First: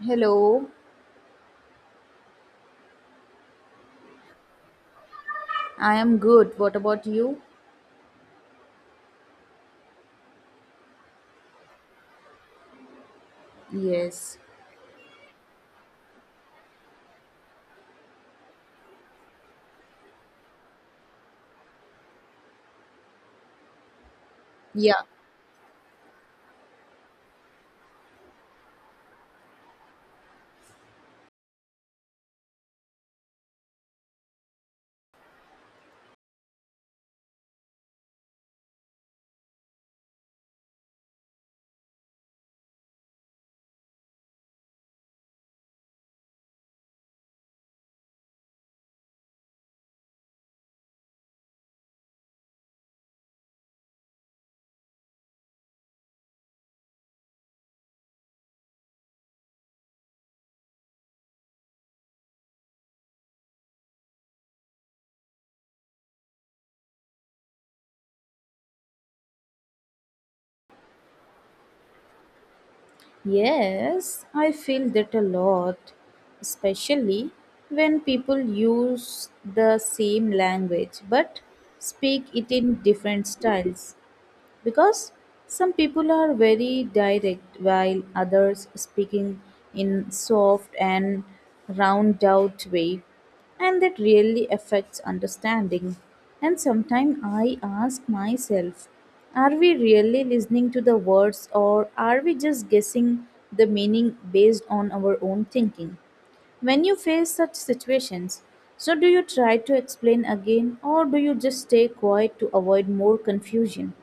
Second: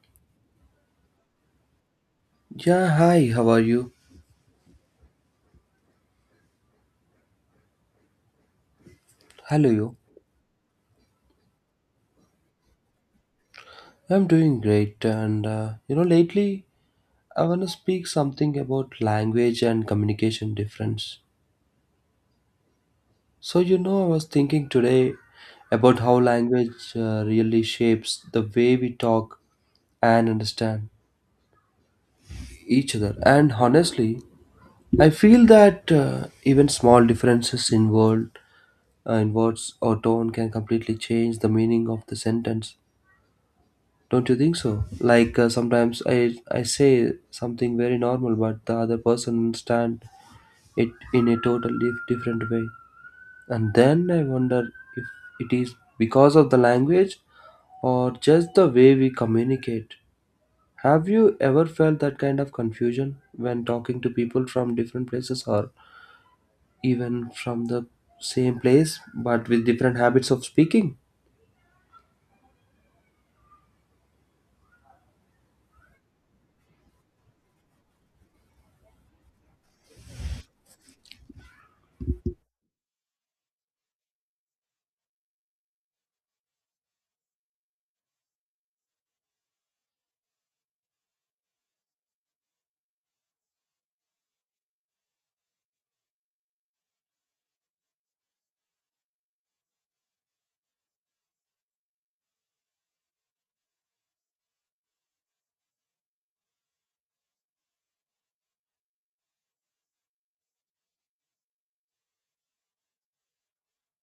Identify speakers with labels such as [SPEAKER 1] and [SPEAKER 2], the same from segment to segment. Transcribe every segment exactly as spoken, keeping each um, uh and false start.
[SPEAKER 1] Hello,
[SPEAKER 2] Yeah, hi, how are you?
[SPEAKER 1] I am good. What about you?
[SPEAKER 2] Hello, you. I'm
[SPEAKER 1] Yes.
[SPEAKER 2] doing great, and uh, you know, lately I want to speak something about language and communication difference. So, you know, I was thinking
[SPEAKER 1] Yeah.
[SPEAKER 2] today about how language uh, really shapes the way we talk and understand each other. And honestly, I feel that uh, even small differences in word, uh, in words or tone can completely change the meaning of the sentence. Don't you think so? Like uh, sometimes I I say something very normal, but the other person understand it in a totally different way, and then I wonder if it is because of the language or just the way we communicate. Have you ever felt that kind of confusion when talking to people from different places or even from the same place but with different habits of speaking?
[SPEAKER 1] Yes, I feel that a lot, especially when people use the same language but speak it in different styles. Because some people are very direct while others speaking in soft and round out way, and that really affects understanding. And sometimes I ask myself, are we really listening to the words, or are we just guessing the meaning based on our own thinking? When you face such situations, so do you try to explain again, or do you just stay quiet to avoid more confusion?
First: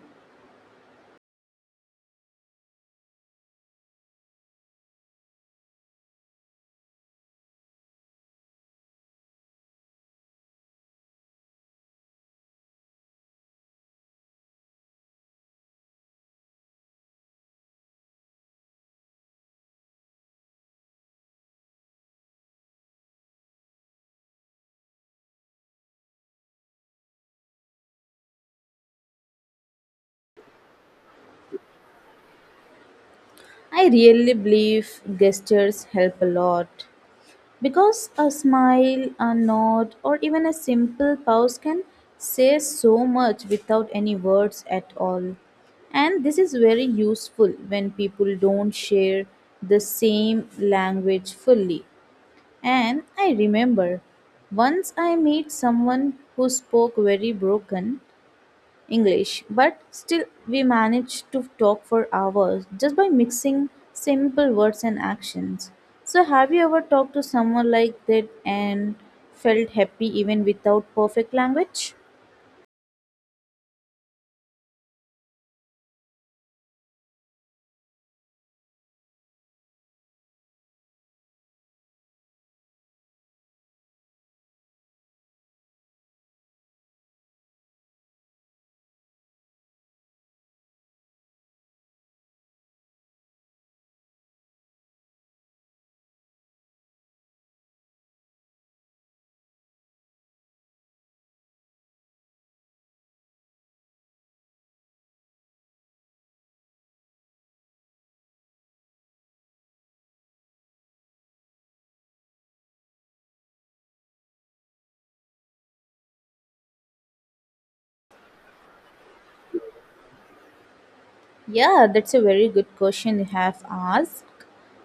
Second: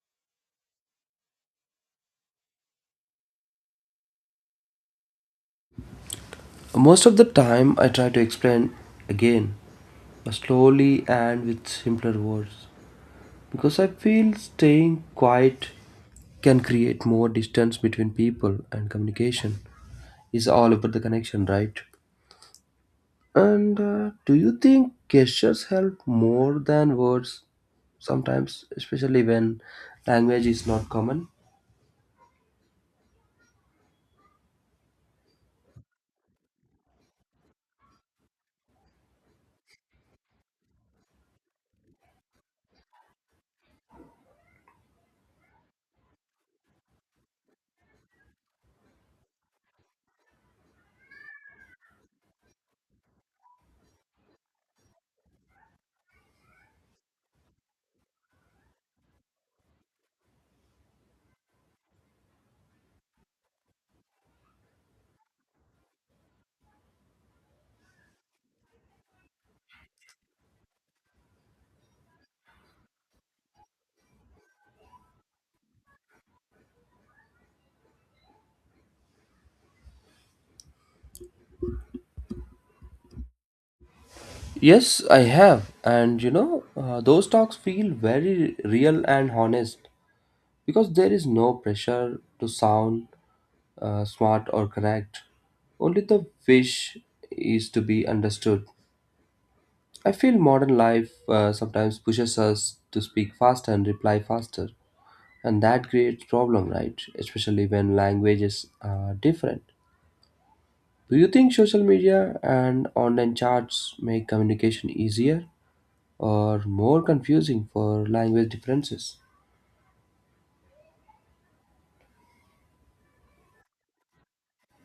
[SPEAKER 2] Most of the time, I try to explain again slowly and with simpler words. Because I feel staying quiet can create more distance between people, and communication is all about the connection, right? And uh, do you think gestures help more than words sometimes, especially when language is not common?
[SPEAKER 1] I really believe gestures help a lot because a smile, a nod, or even a simple pause can say so much without any words at all. And this is very useful when people don't share the same language fully. And I remember once I met someone who spoke very broken English, but still we managed to talk for hours just by mixing simple words and actions. So, have you ever talked to someone like that and felt happy even without perfect language?
[SPEAKER 2] Yes, I have. And you know, uh, those talks feel very real and honest because there is no pressure to sound uh, smart or correct. Only the wish is to be understood. I feel modern life uh, sometimes pushes us to speak faster and reply faster, and that creates problem, right? Especially when languages are different. Do you think social media and online chats make communication easier or more confusing for language differences?
[SPEAKER 1] Yeah, that's a very good question you have asked.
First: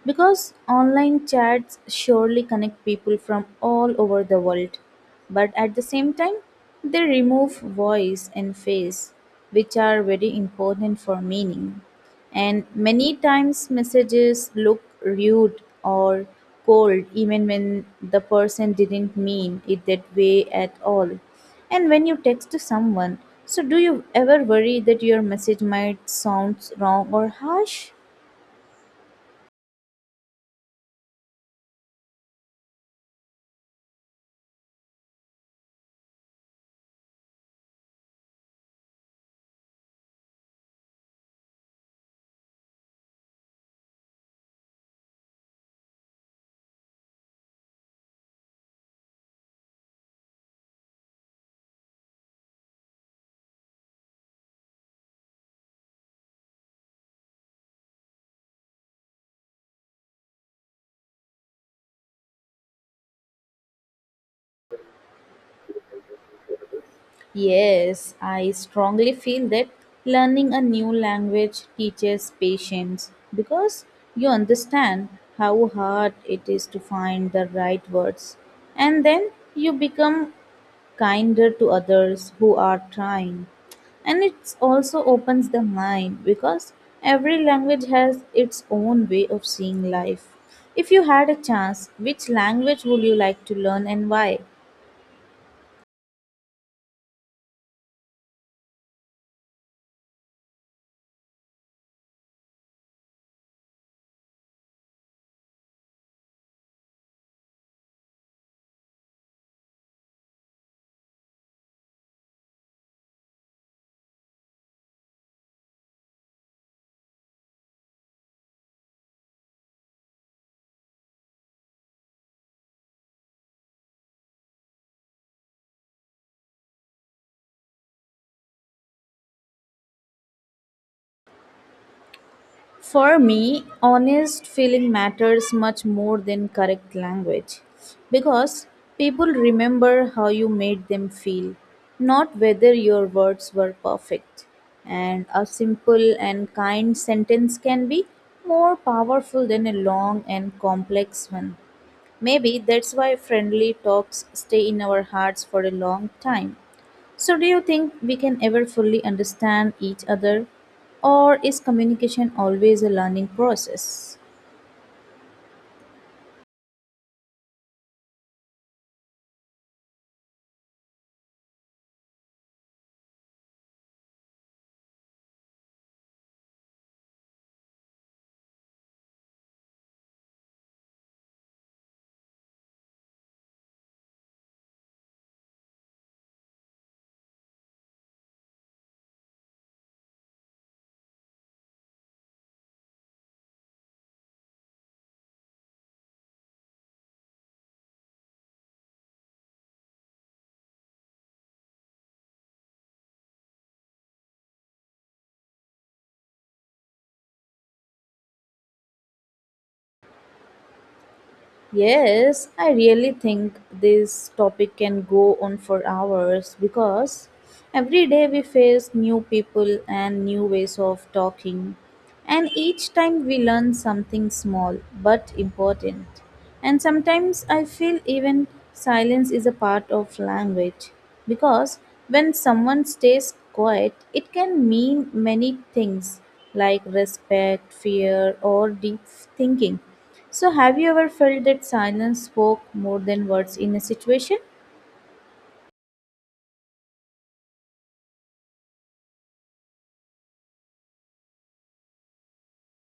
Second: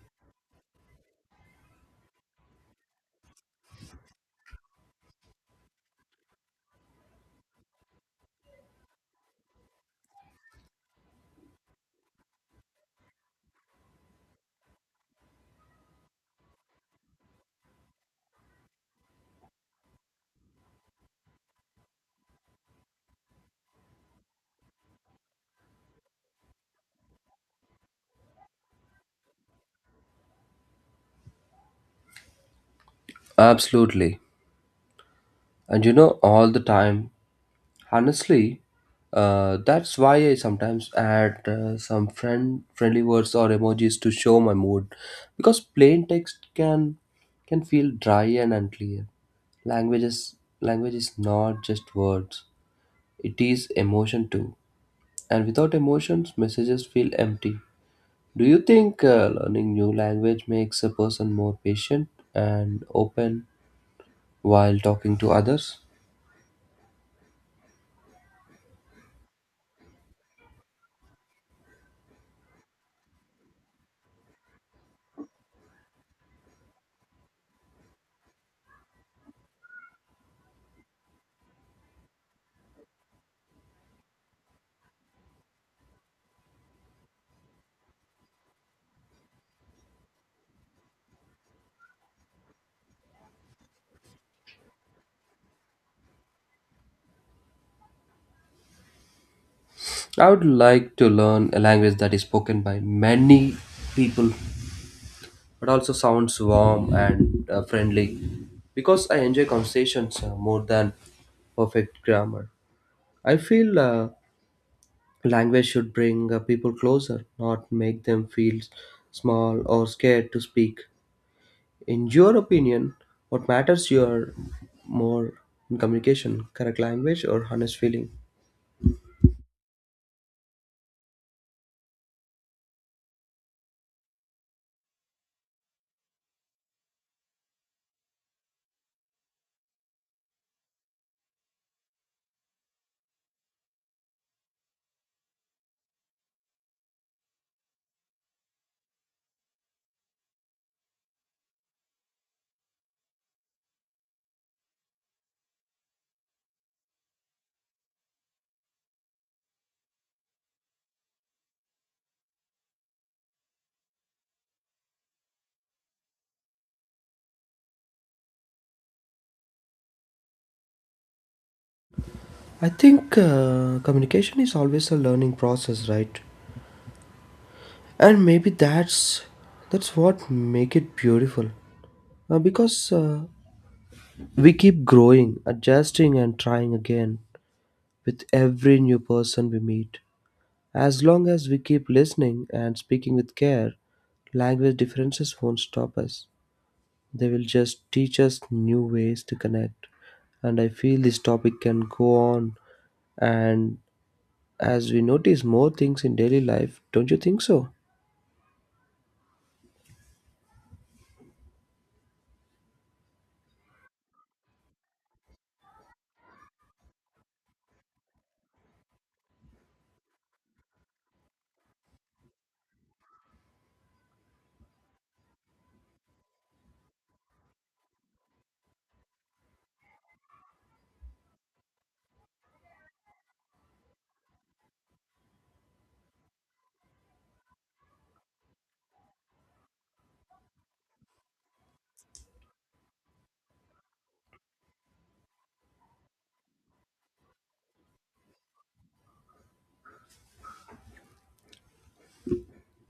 [SPEAKER 1] Because online chats surely connect people from all over the world, but at the same time, they remove voice and face, which are very important for meaning. And many times, messages look rude or cold even when the person didn't mean it that way at all. And when you text to someone, so do you ever worry that your message might sound wrong or harsh?
[SPEAKER 2] Absolutely. And you know, all the time. Honestly, uh, that's why I sometimes add uh, some friend friendly words or emojis to show my mood, because plain text can can feel dry and unclear. Language is language is not just words; it is emotion too. And without emotions, messages feel empty. Do you think uh, learning new language makes a person more patient and open while talking to others?
[SPEAKER 1] Yes, I strongly feel that learning a new language teaches patience because you understand how hard it is to find the right words, and then you become kinder to others who are trying. And it also opens the mind because every language has its own way of seeing life. If you had a chance, which language would you like to learn and why?
[SPEAKER 2] I would like to learn a language that is spoken by many people, but also sounds warm and uh, friendly because I enjoy conversations uh, more than perfect grammar. I feel uh, language should bring uh, people closer, not make them feel small or scared to speak. In your opinion, what matters your more in communication, correct language or honest feeling?
[SPEAKER 1] For me, honest feeling matters much more than correct language because people remember how you made them feel, not whether your words were perfect. And a simple and kind sentence can be more powerful than a long and complex one. Maybe that's why friendly talks stay in our hearts for a long time. So, do you think we can ever fully understand each other, or is communication always a learning process?
[SPEAKER 2] I think uh, communication is always a learning process, right? And maybe that's that's what make it beautiful. Uh, because uh, we keep growing adjusting and trying again with every new person we meet as long as we keep listening and speaking with care. Language differences won't stop us. They will just teach us new ways to connect. And I feel this topic can go on and as we notice more things in daily life, don't you think so?
[SPEAKER 1] Yes, I really think this topic can go on for hours because every day we face new people and new ways of talking, and each time we learn something small but important. And sometimes I feel even silence is a part of language because when someone stays quiet, it can mean many things like respect, fear, or deep thinking. So, have you ever felt that silence spoke more than words in a situation?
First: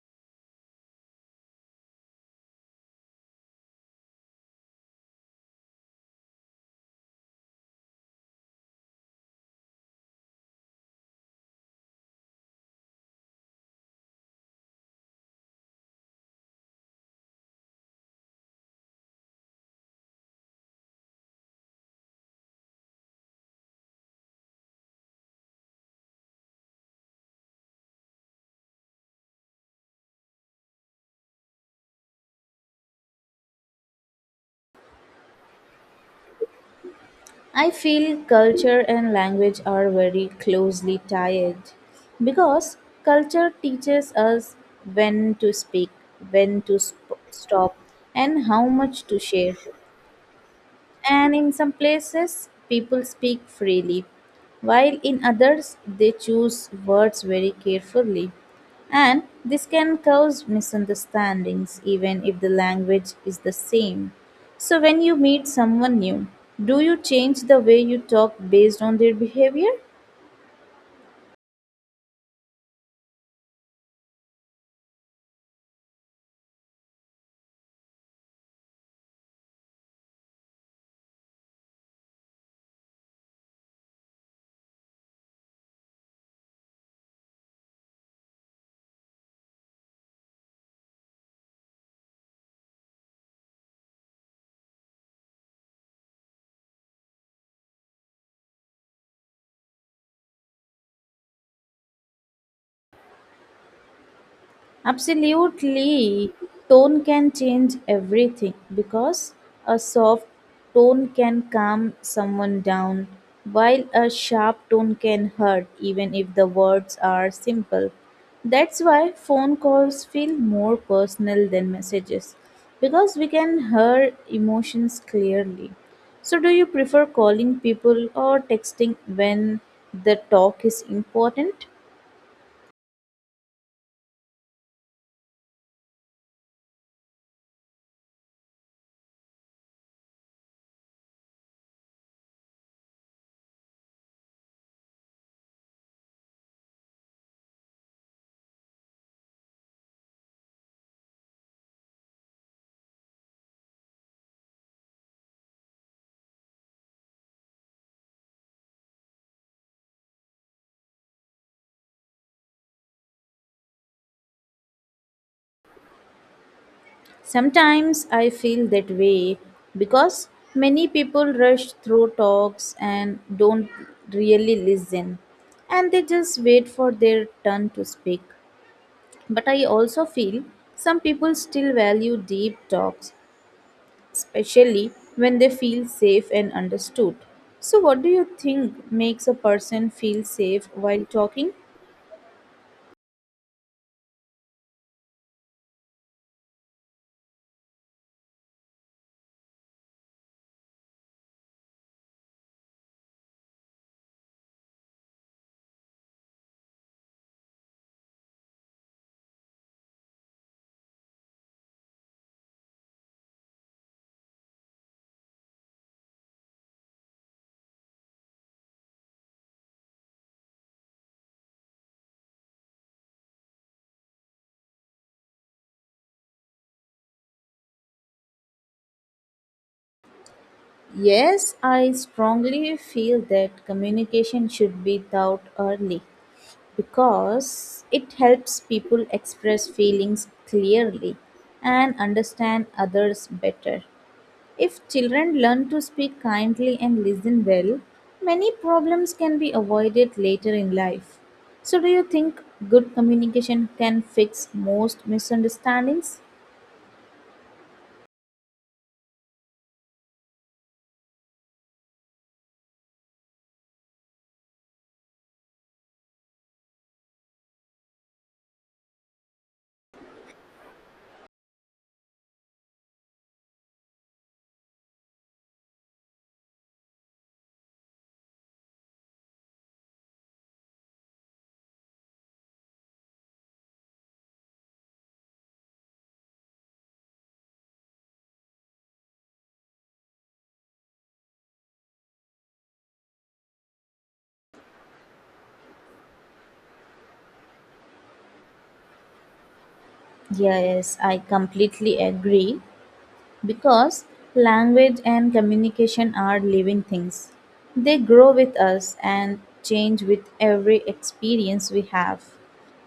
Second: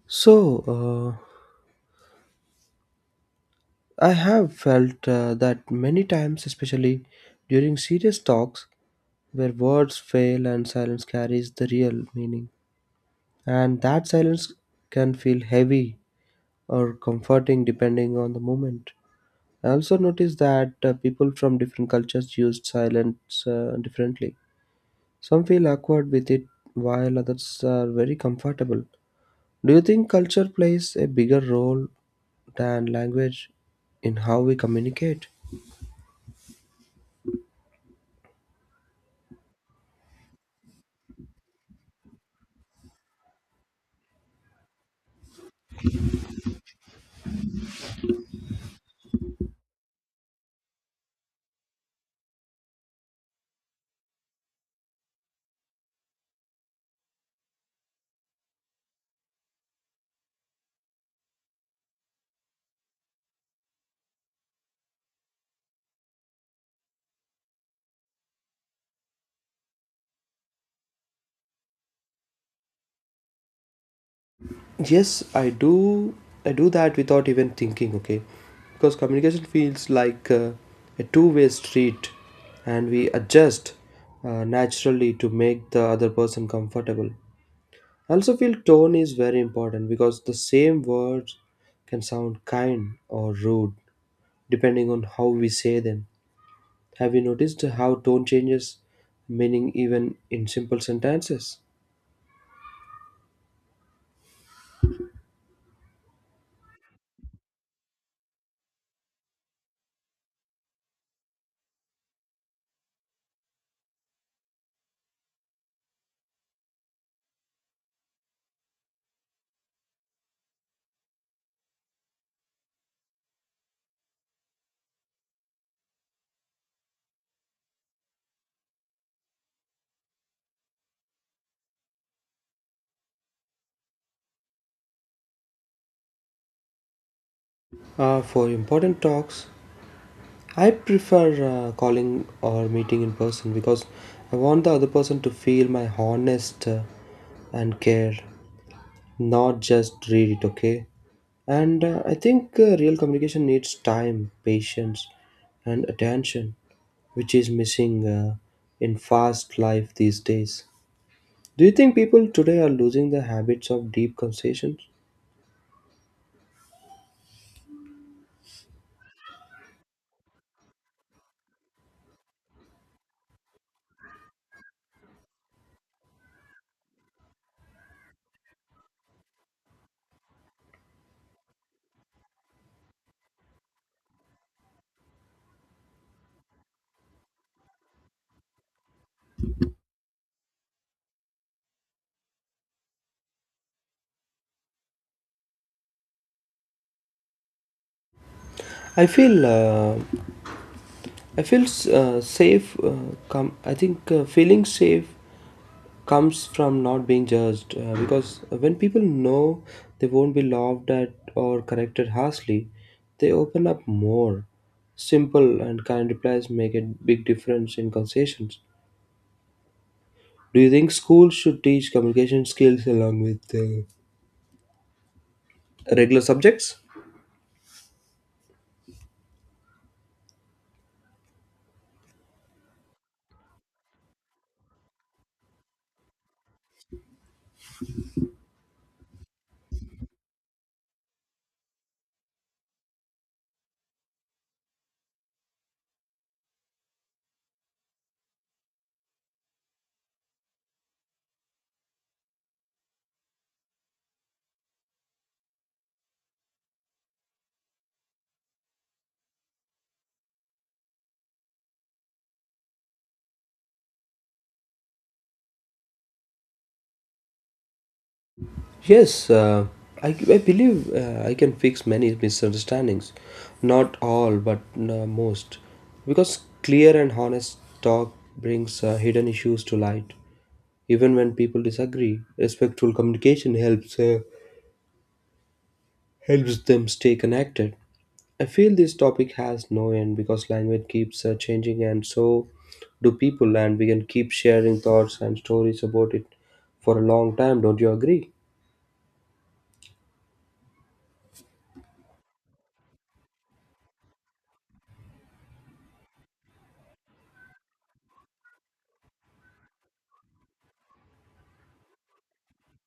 [SPEAKER 2] so uh, I have felt uh, that many times, especially during serious talks where words fail and silence carries the real meaning. And that silence can feel heavy or comforting depending on the moment. I also noticed that uh, people from different cultures use silence uh, differently. Some feel awkward with it while others are very comfortable. Do you think culture plays a bigger role than language in how we communicate?
[SPEAKER 1] I feel culture and language are very closely tied because culture teaches us when to speak, when to sp- stop, and how much to share. And in some places people speak freely, while in others they choose words very carefully, and this can cause misunderstandings even if the language is the same. So when you meet someone new, do you change the way you talk based on their behavior?
[SPEAKER 2] Yes, I do. I do that without even thinking, okay? Because communication feels like uh, a two-way street, and we adjust uh, naturally to make the other person comfortable. I also feel tone is very important because the same words can sound kind or rude depending on how we say them. Have you noticed how tone changes meaning even in simple sentences?
[SPEAKER 1] Absolutely. Tone can change everything because a soft tone can calm someone down, while a sharp tone can hurt, even if the words are simple. That's why phone calls feel more personal than messages because we can hear emotions clearly. So, do you prefer calling people or texting when the talk is important?
[SPEAKER 2] Uh, for important talks, I prefer uh, calling or meeting in person because I want the other person to feel my honest uh, and care, not just read it, okay? And uh, I think uh, real communication needs time, patience, and attention, which is missing uh, in fast life these days. Do you think people today are losing the habits of deep conversations?
[SPEAKER 1] Sometimes I feel that way because many people rush through talks and don't really listen, and they just wait for their turn to speak. But I also feel some people still value deep talks, especially when they feel safe and understood. So, what do you think makes a person feel safe while talking?
[SPEAKER 2] I feel uh, I feel uh, safe. Uh, com- I think uh, feeling safe comes from not being judged uh, because when people know they won't be laughed at or corrected harshly, they open up more. Simple and kind replies make a big difference in conversations. Do you think schools should teach communication skills along with uh, regular subjects?
[SPEAKER 1] Yes, I strongly feel that communication should be taught early because it helps people express feelings clearly and understand others better. If children learn to speak kindly and listen well, many problems can be avoided later in life. So, do you think good communication can fix most misunderstandings?
[SPEAKER 2] Yes, uh, I, I believe uh, I can fix many misunderstandings. Not all, but uh, most. Because clear and honest talk brings uh, hidden issues to light. Even when people disagree, respectful communication helps uh, helps them stay connected. I feel this topic has no end because language keeps uh, changing, and so do people, and we can keep sharing thoughts and stories about it for a long time. Don't you agree?
[SPEAKER 1] Yes, I completely agree. Because language and communication are living things, they grow with us and change with every experience we have.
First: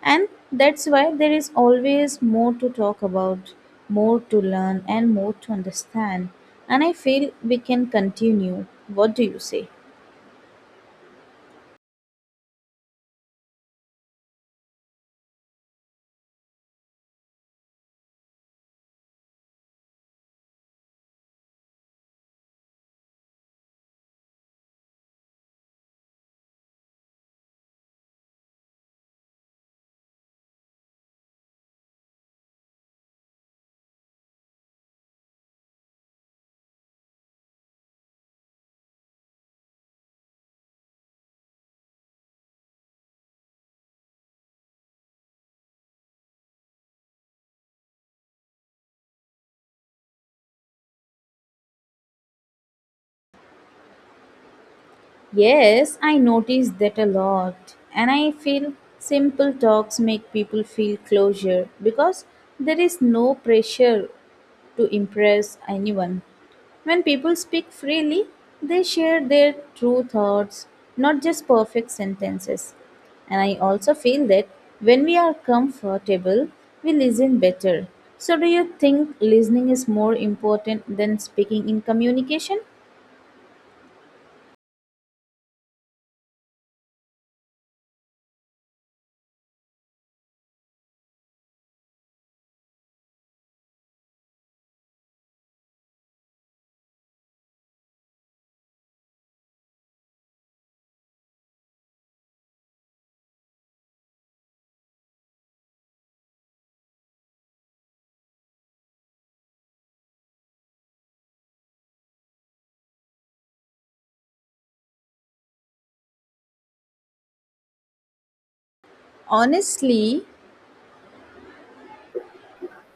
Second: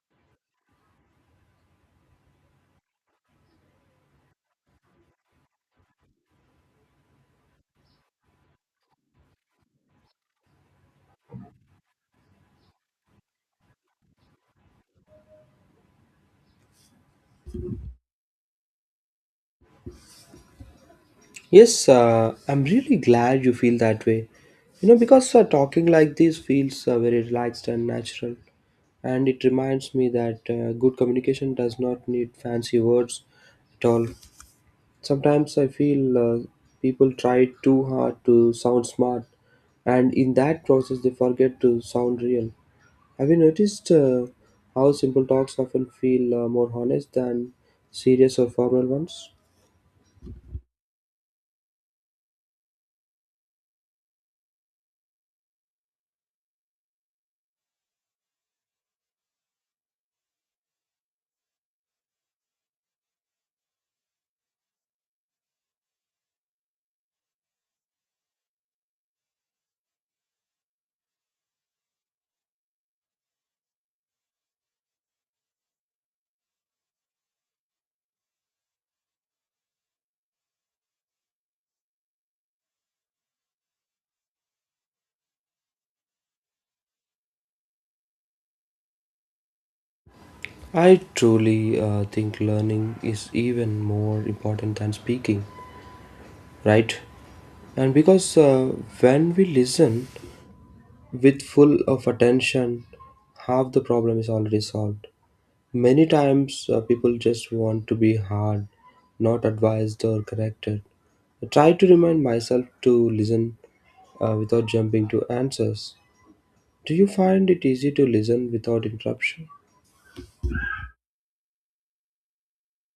[SPEAKER 1] And that's why there is always more to talk about, more to learn, and more to understand. And I feel we can continue. What do you say?
[SPEAKER 2] Yes, uh, I'm really glad you feel that way. You know, because uh, talking like this feels uh, very relaxed and natural. And it reminds me that uh, good communication does not need fancy words at all. Sometimes I feel uh, people try too hard to sound smart, and in that process, they forget to sound real. Have you noticed uh, how simple talks often feel uh, more honest than serious or formal ones?
[SPEAKER 1] Yes, I notice that a lot. And I feel simple talks make people feel closure because there is no pressure to impress anyone. When people speak freely, they share their true thoughts, not just perfect sentences. And I also feel that when we are comfortable, we listen better. So, do you think listening is more important than speaking in communication?
[SPEAKER 2] I truly uh, think learning is even more important than speaking, right? And because uh, when we listen with full of attention, half the problem is already solved. Many times uh, people just want to be hard, not advised or corrected. I try to remind myself to listen uh, without jumping to answers. Do you find it easy to listen without interruption?
[SPEAKER 1] Honestly,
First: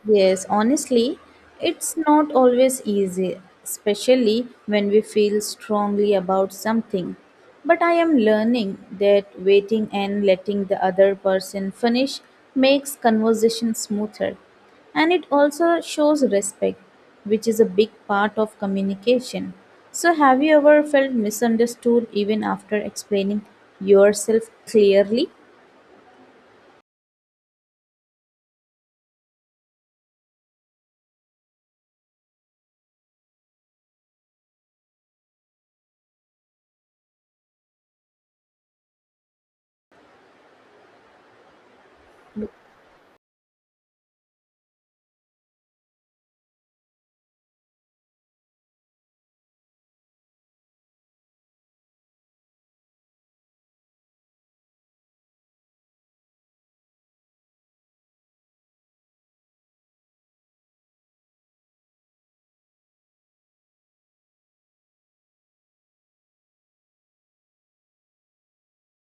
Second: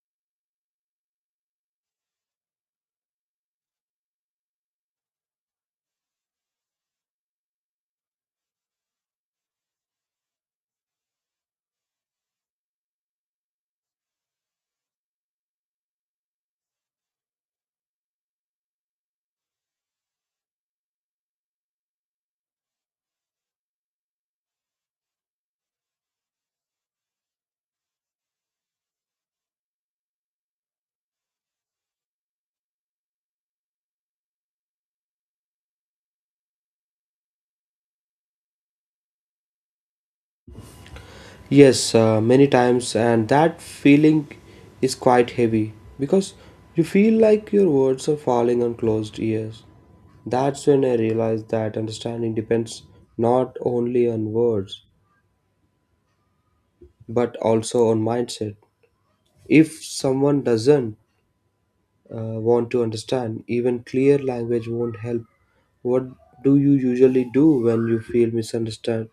[SPEAKER 1] yes, honestly, it's not always easy, especially when we feel strongly about something. But I am learning that waiting and letting the other person finish makes conversation smoother. And it also shows respect, which is a big part of communication. So, have you ever felt misunderstood even after explaining yourself clearly?
[SPEAKER 2] Yes, uh, many times, and that feeling is quite heavy because you feel like your words are falling on closed ears. That's when I realized that understanding depends not only on words but also on mindset. If someone doesn't uh, want to understand, even clear language won't help. What do you usually do when you feel misunderstood?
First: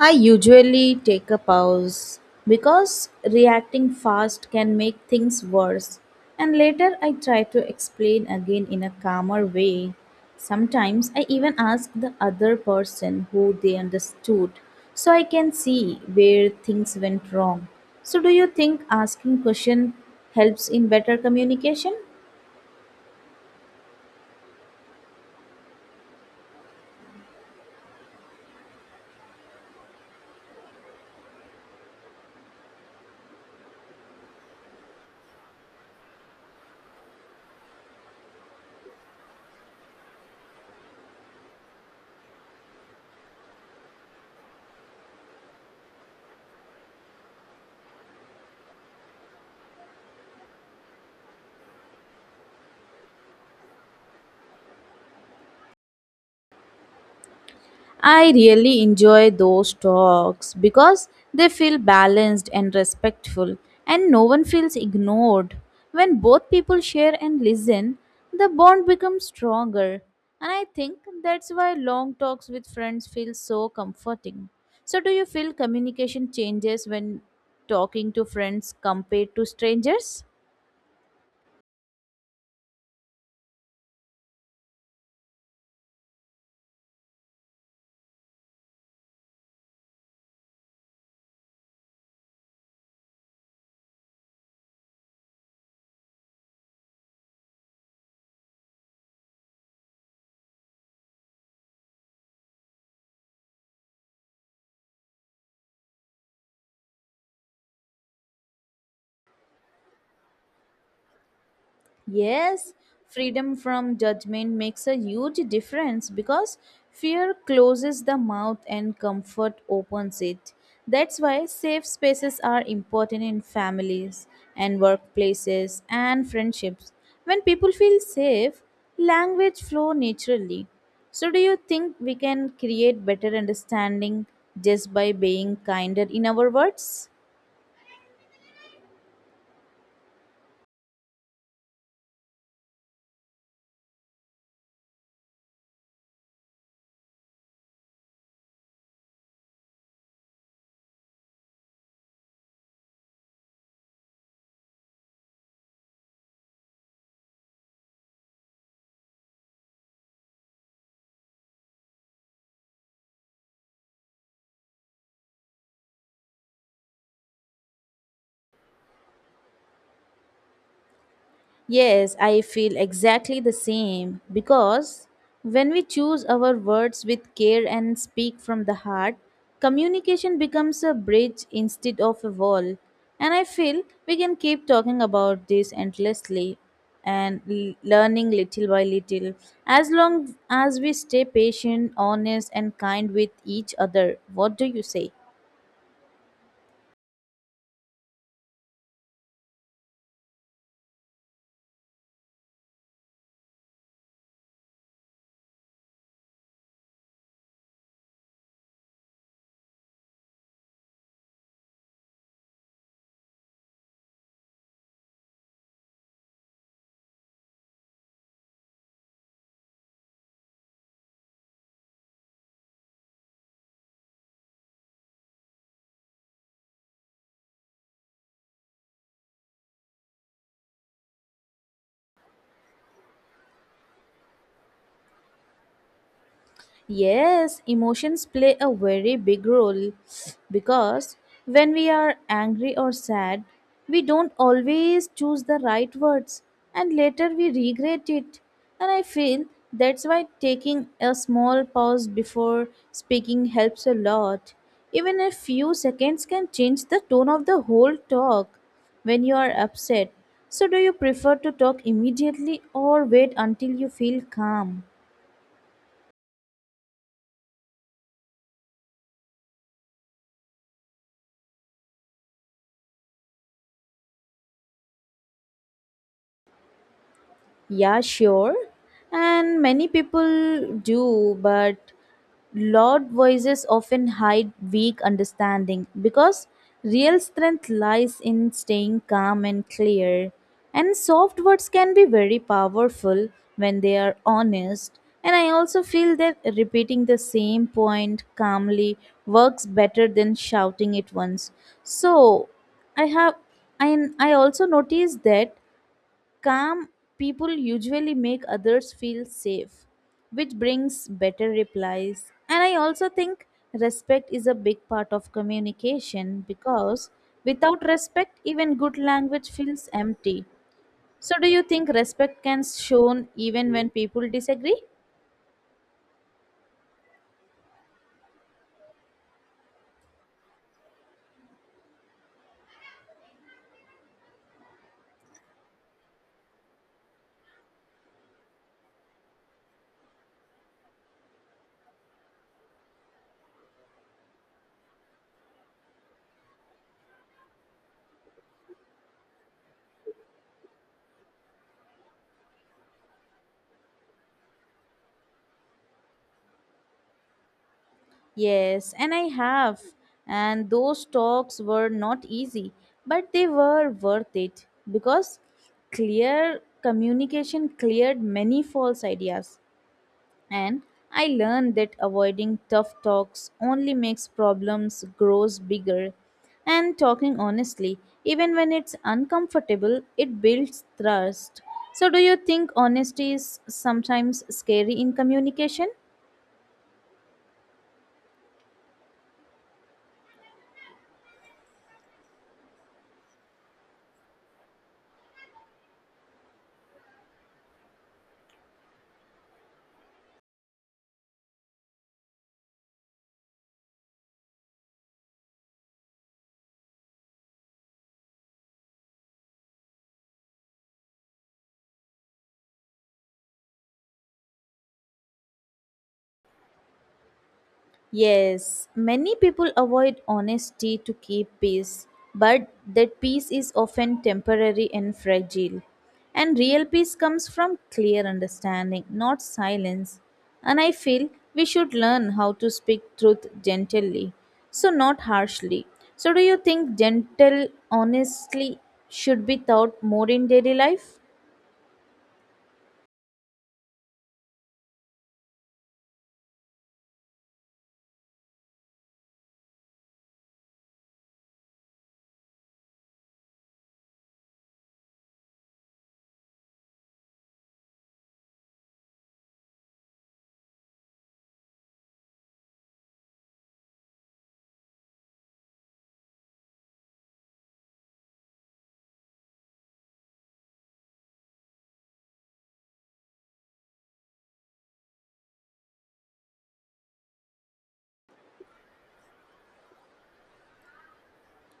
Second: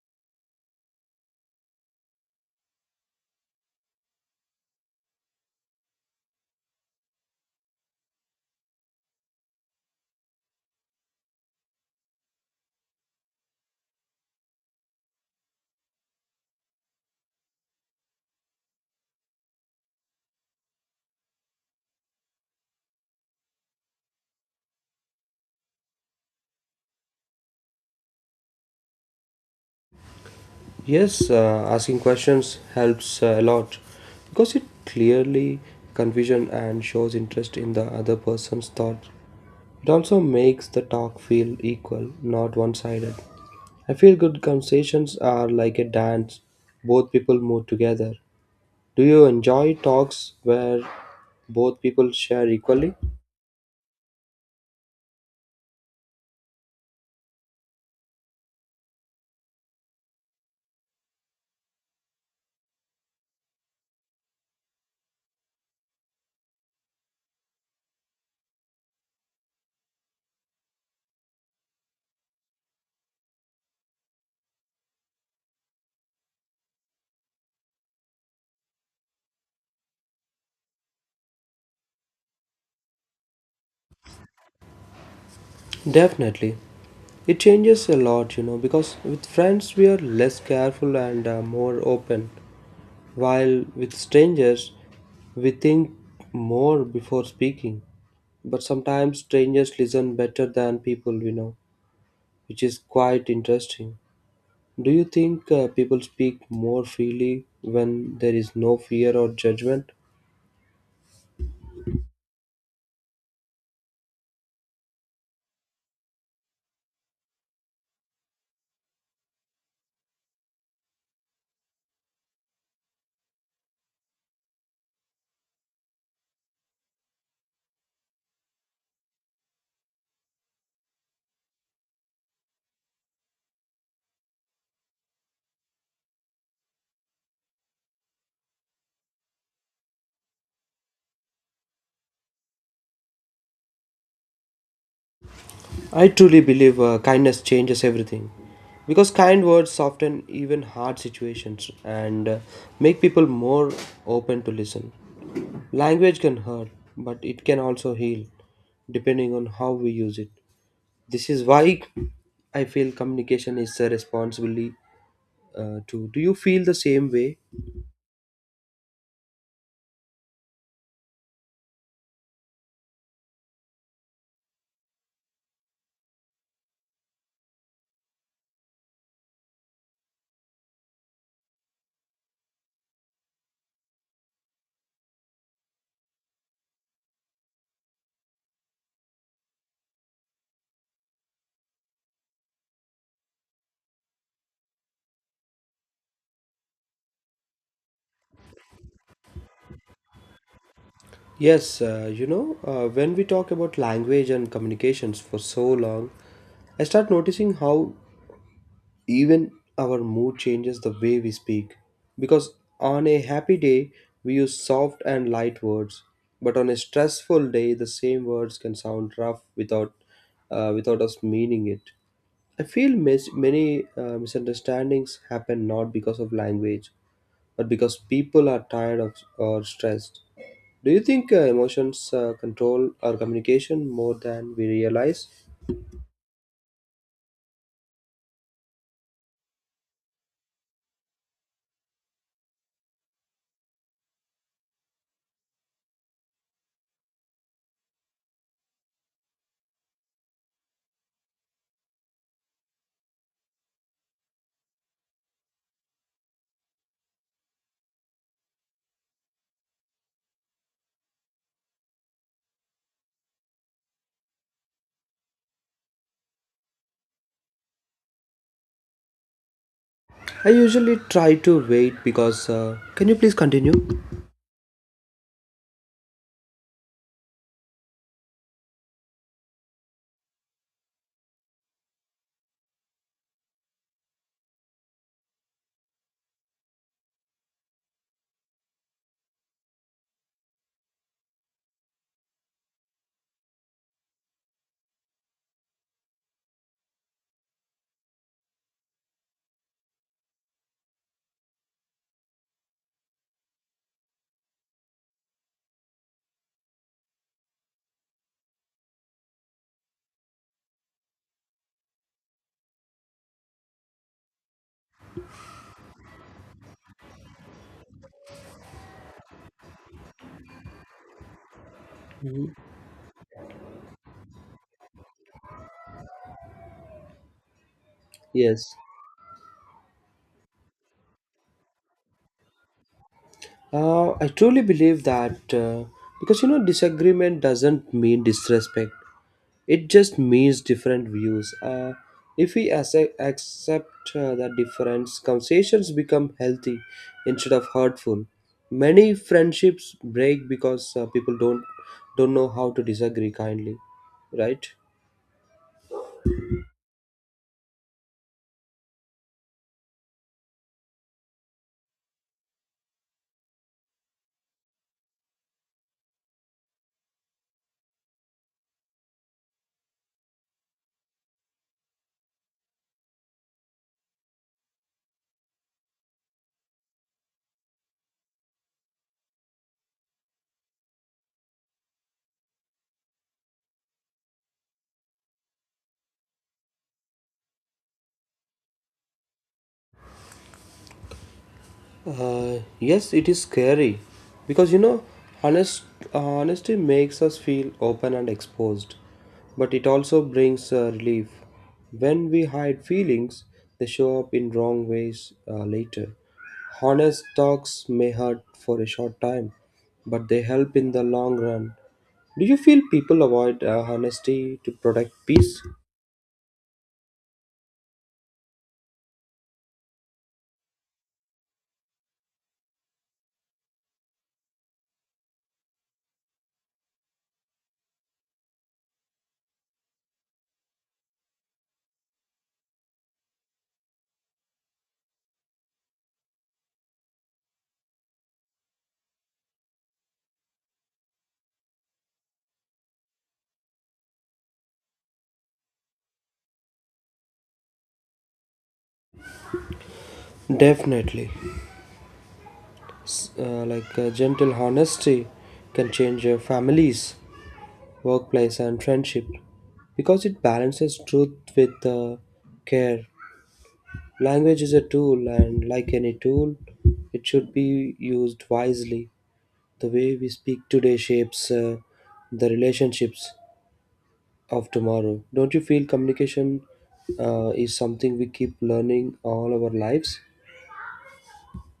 [SPEAKER 1] I usually take a pause because reacting fast can make things worse, and later I try to explain again in a calmer way. Sometimes I even ask the other person who they understood, so I can see where things went wrong. So, do you think asking question helps in better communication?
[SPEAKER 2] Yes, uh, asking questions helps uh, a lot because it clearly confusion and shows interest in the other person's thought. It also makes the talk feel equal, not one-sided. I feel good conversations are like a dance. Both people move together. Do you enjoy talks where both people share equally?
[SPEAKER 1] I really enjoy those talks because they feel balanced and respectful, and no one feels ignored. When both people share and listen, the bond becomes stronger, and I think that's why long talks with friends feel so comforting. So, do you feel communication changes when talking to friends compared to strangers?
[SPEAKER 2] Definitely. It changes a lot, you know, because with friends we are less careful and uh, more open, while with strangers we think more before speaking. But sometimes strangers listen better than people we know, which is quite interesting. Do you think uh, people speak more freely when there is no fear or judgment?
[SPEAKER 1] Yes, freedom from judgment makes a huge difference because fear closes the mouth and comfort opens it. That's why safe spaces are important in families and workplaces and friendships. When people feel safe, language flow naturally. So do you think we can create better understanding just by being kinder in our words?
[SPEAKER 2] I truly believe uh, kindness changes everything because kind words soften even hard situations and uh, make people more open to listen. Language can hurt, but it can also heal depending on how we use it. This is why I feel communication is a responsibility uh, too. Do you feel the same way?
[SPEAKER 1] Yes, I feel exactly the same because when we choose our words with care and speak from the heart, communication becomes a bridge instead of a wall. And I feel we can keep talking about this endlessly and l- learning little by little, as long as we stay patient, honest, and kind with each other. What do you say?
[SPEAKER 2] Yes, uh, you know, uh, when we talk about language and communications for so long, I start noticing how Even our mood changes the way we speak. Because on a happy day, we use soft and light words. But on a stressful day, the same words can sound rough without, uh, without us meaning it. I feel mis- many uh, misunderstandings happen not because of language, but because people are tired of or stressed. Do you think uh, emotions uh, control our communication more than we realize?
[SPEAKER 1] Yes, emotions play a very big role because when we are angry or sad, we don't always choose the right words and later we regret it. And I feel that's why taking a small pause before speaking helps a lot. Even a few seconds can change the tone of the whole talk when you are upset. So, do you prefer to talk immediately or wait until you feel calm?
[SPEAKER 2] I usually try to wait because. Uh, can you please continue?
[SPEAKER 1] Yeah, sure. And many people do, but loud voices often hide weak understanding because real strength lies in staying calm and clear. And soft words can be very powerful when they are honest. And I also feel that repeating the same point calmly works better than shouting it once. So, I have, and I also noticed that calm people usually make others feel safe, which brings better replies. And I also think respect is a big part of communication because without respect, even good language feels empty. So, do you think respect
[SPEAKER 2] Mhm.
[SPEAKER 1] can shown even when people disagree?
[SPEAKER 2] Yes, uh, I truly believe that uh, because you know disagreement doesn't mean disrespect. It just means different views. Uh, if we accept, accept uh, that difference, conversations become healthy instead of hurtful. Many friendships break because uh, people don't don't know how to disagree kindly, right?
[SPEAKER 1] Yes, and I have. And those talks were not easy, but they were worth it because clear communication cleared many false ideas. And I learned that avoiding tough talks only makes problems grows bigger, and talking honestly, even when it's uncomfortable, it builds trust. So do you think honesty is sometimes scary in communication?
[SPEAKER 2] Uh, yes, it is scary because you know, honest uh, honesty makes us feel open and exposed, but it also brings uh, relief. When we hide feelings, they show up in wrong ways uh, later. Honest talks may hurt for a short time, but they help in the long run. Do you feel people avoid uh, honesty to protect peace?
[SPEAKER 1] Yes, many people avoid honesty to keep peace, but that peace is often temporary and fragile. And real peace comes from clear understanding, not silence. And I feel we should learn how to speak truth gently, so not harshly. So, do you think gentle honestly should be taught more in daily life?
[SPEAKER 2] Definitely. Uh, like uh, gentle honesty can change uh, families, workplace, and friendship because it balances truth with uh, care. Language is a tool, and like any tool, it should be used wisely. The way we speak today shapes uh, the relationships of tomorrow. Don't you feel communication uh, is something we keep learning all our lives?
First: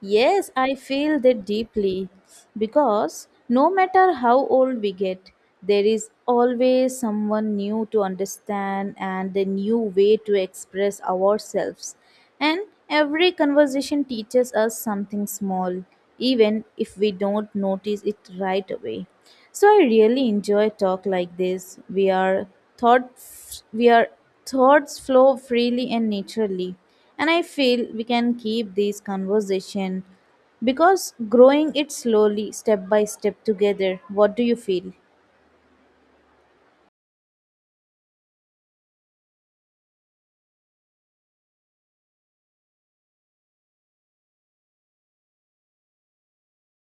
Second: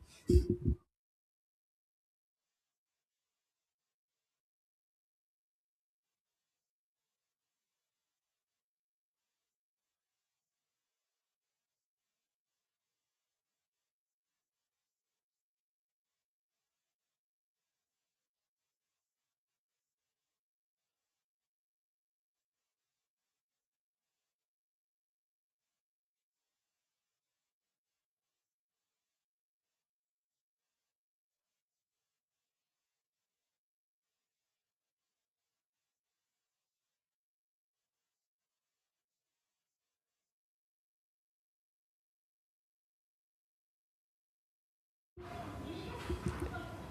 [SPEAKER 1] Yes, I feel that deeply because no matter how old we get, there is always someone new to understand and a new way to express ourselves. And every conversation teaches us something small, even if we don't notice it right away. So I really enjoy talk like this. We are thought we are thoughts flow freely and naturally, and I feel we can keep this conversation because growing it slowly step by step together. What do you feel?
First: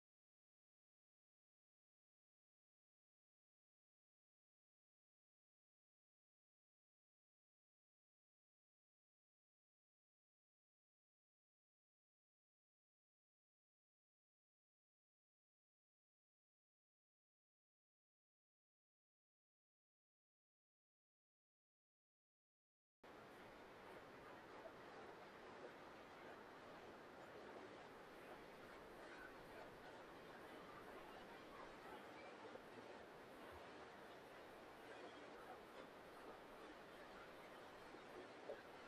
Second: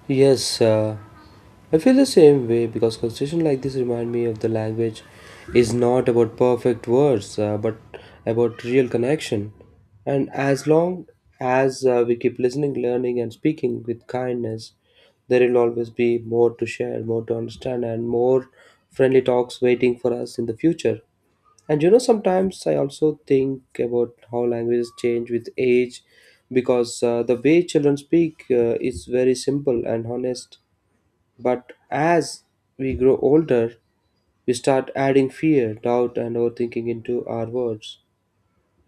[SPEAKER 2] Yes, uh, I feel the same way because conversation like this remind me of the language is not about perfect words, uh, but about real connection. And as long as uh, we keep listening, learning, and speaking with kindness, there will always be more to share, more to understand, and more friendly talks waiting for us in the future. And you know, sometimes I also think about how languages change with age because uh, the way children speak uh, is very simple and honest. But as we grow older, we start adding fear, doubt, and overthinking into our words.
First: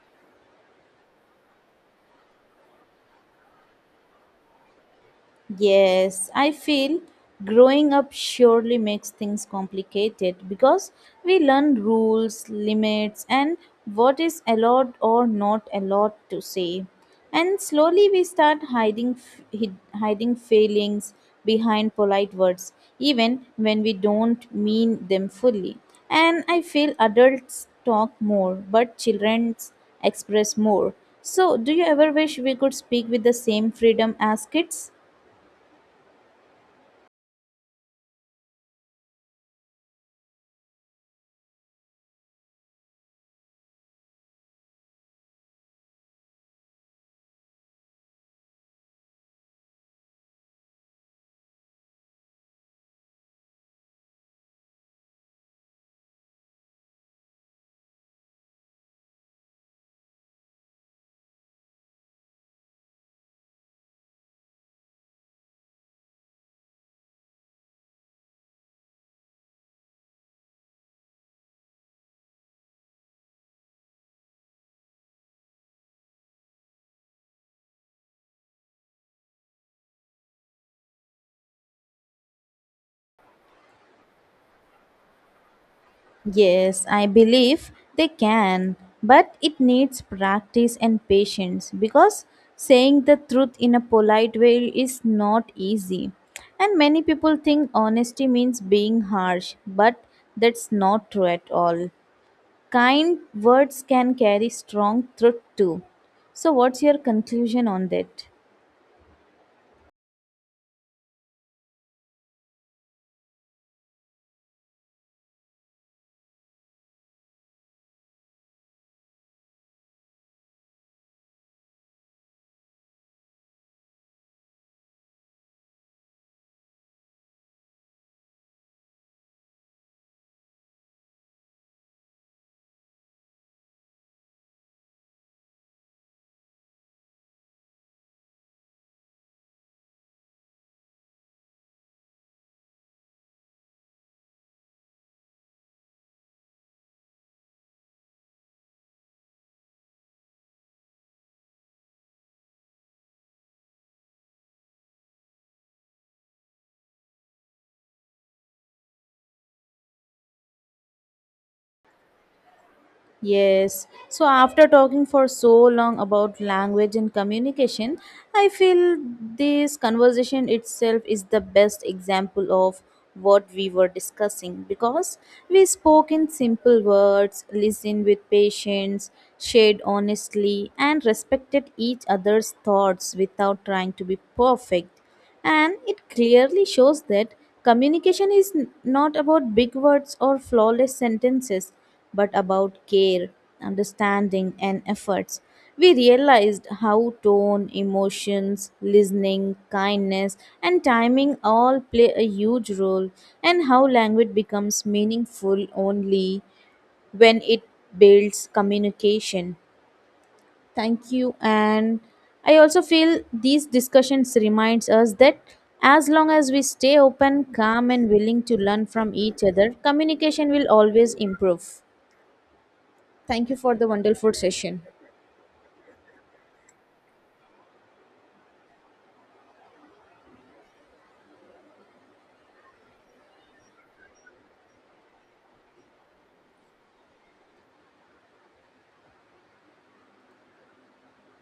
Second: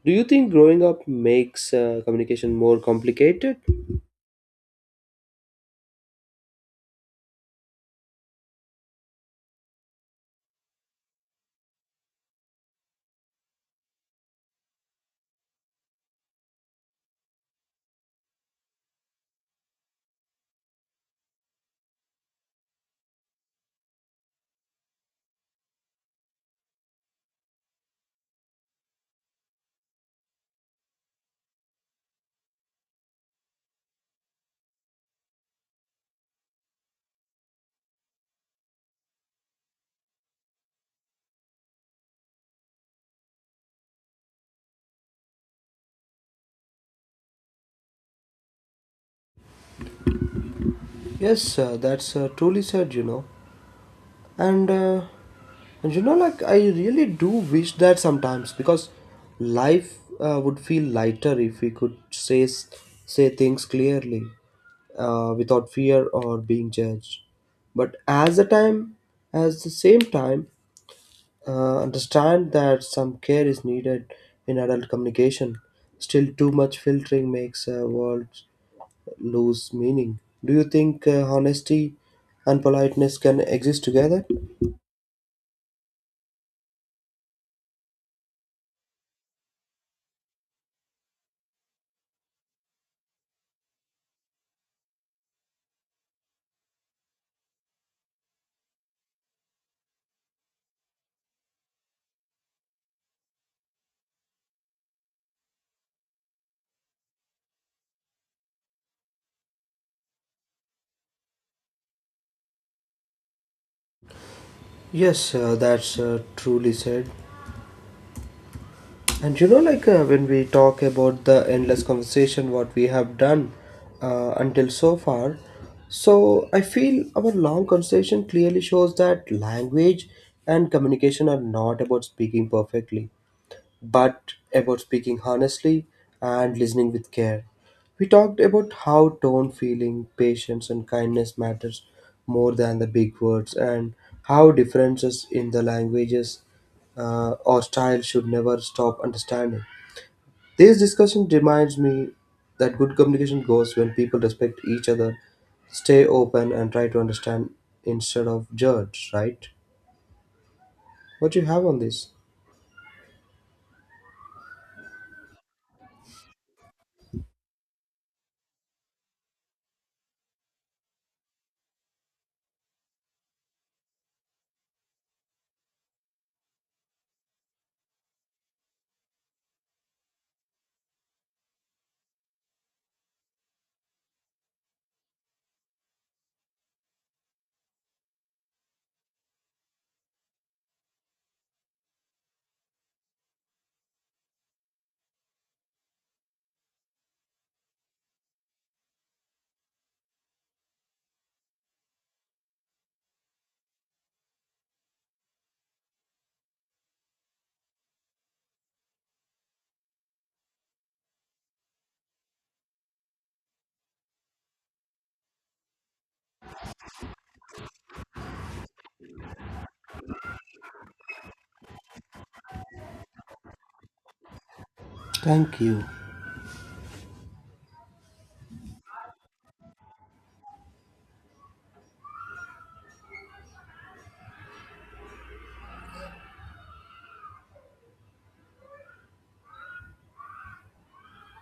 [SPEAKER 2] Do you think growing up makes uh, communication more complicated?
[SPEAKER 1] Yes, I feel growing up surely makes things complicated because we learn rules, limits, and what is allowed or not allowed to say. And slowly we start hiding f- hid- hiding feelings behind polite words even when we don't mean them fully. And I feel adults talk more but children express more. So, do you ever wish we could speak with the same freedom as kids?
[SPEAKER 2] Yes, uh, that's uh, truly said, you know. and uh, and you know, like I really do wish that sometimes because life uh, would feel lighter if we could say s- say things clearly uh, without fear or being judged, but as the time as the same time uh, understand that some care is needed in adult communication. Still too much filtering makes a world lose meaning. Do you think uh, honesty and politeness can exist together?
[SPEAKER 1] Yes, I believe they can, but it needs practice and patience because saying the truth in a polite way is not easy. And many people think honesty means being harsh, but that's not true at all. Kind words can carry strong truth too. So, what's your conclusion on that?
[SPEAKER 2] Yes, uh, that's uh, truly said. And you know, like uh, when we talk about the endless conversation, what we have done uh, until so far, so I feel our long conversation clearly shows that language and communication are not about speaking perfectly but about speaking honestly and listening with care. We talked about how tone, feeling, patience, and kindness matters more than the big words, and how differences in the languages uh, or style should never stop understanding. This discussion reminds me that good communication goes when people respect each other, stay open, and try to understand instead of judge. Right? What do you have on this?
[SPEAKER 1] Yes. So after talking for so long about language and communication, I feel this conversation itself is the best example of what we were discussing because we spoke in simple words, listened with patience, shared honestly, and respected each other's thoughts without trying to be perfect. And it clearly shows that communication is n- not about big words or flawless sentences, but about care, understanding, and efforts. We realized how tone, emotions, listening, kindness, and timing all play a huge role, and how language becomes meaningful only when it builds communication. Thank you. And I also feel these discussions reminds us that as long as we stay open, calm and willing to learn from each other, communication will always improve. Thank you for the wonderful session.
[SPEAKER 2] Thank you.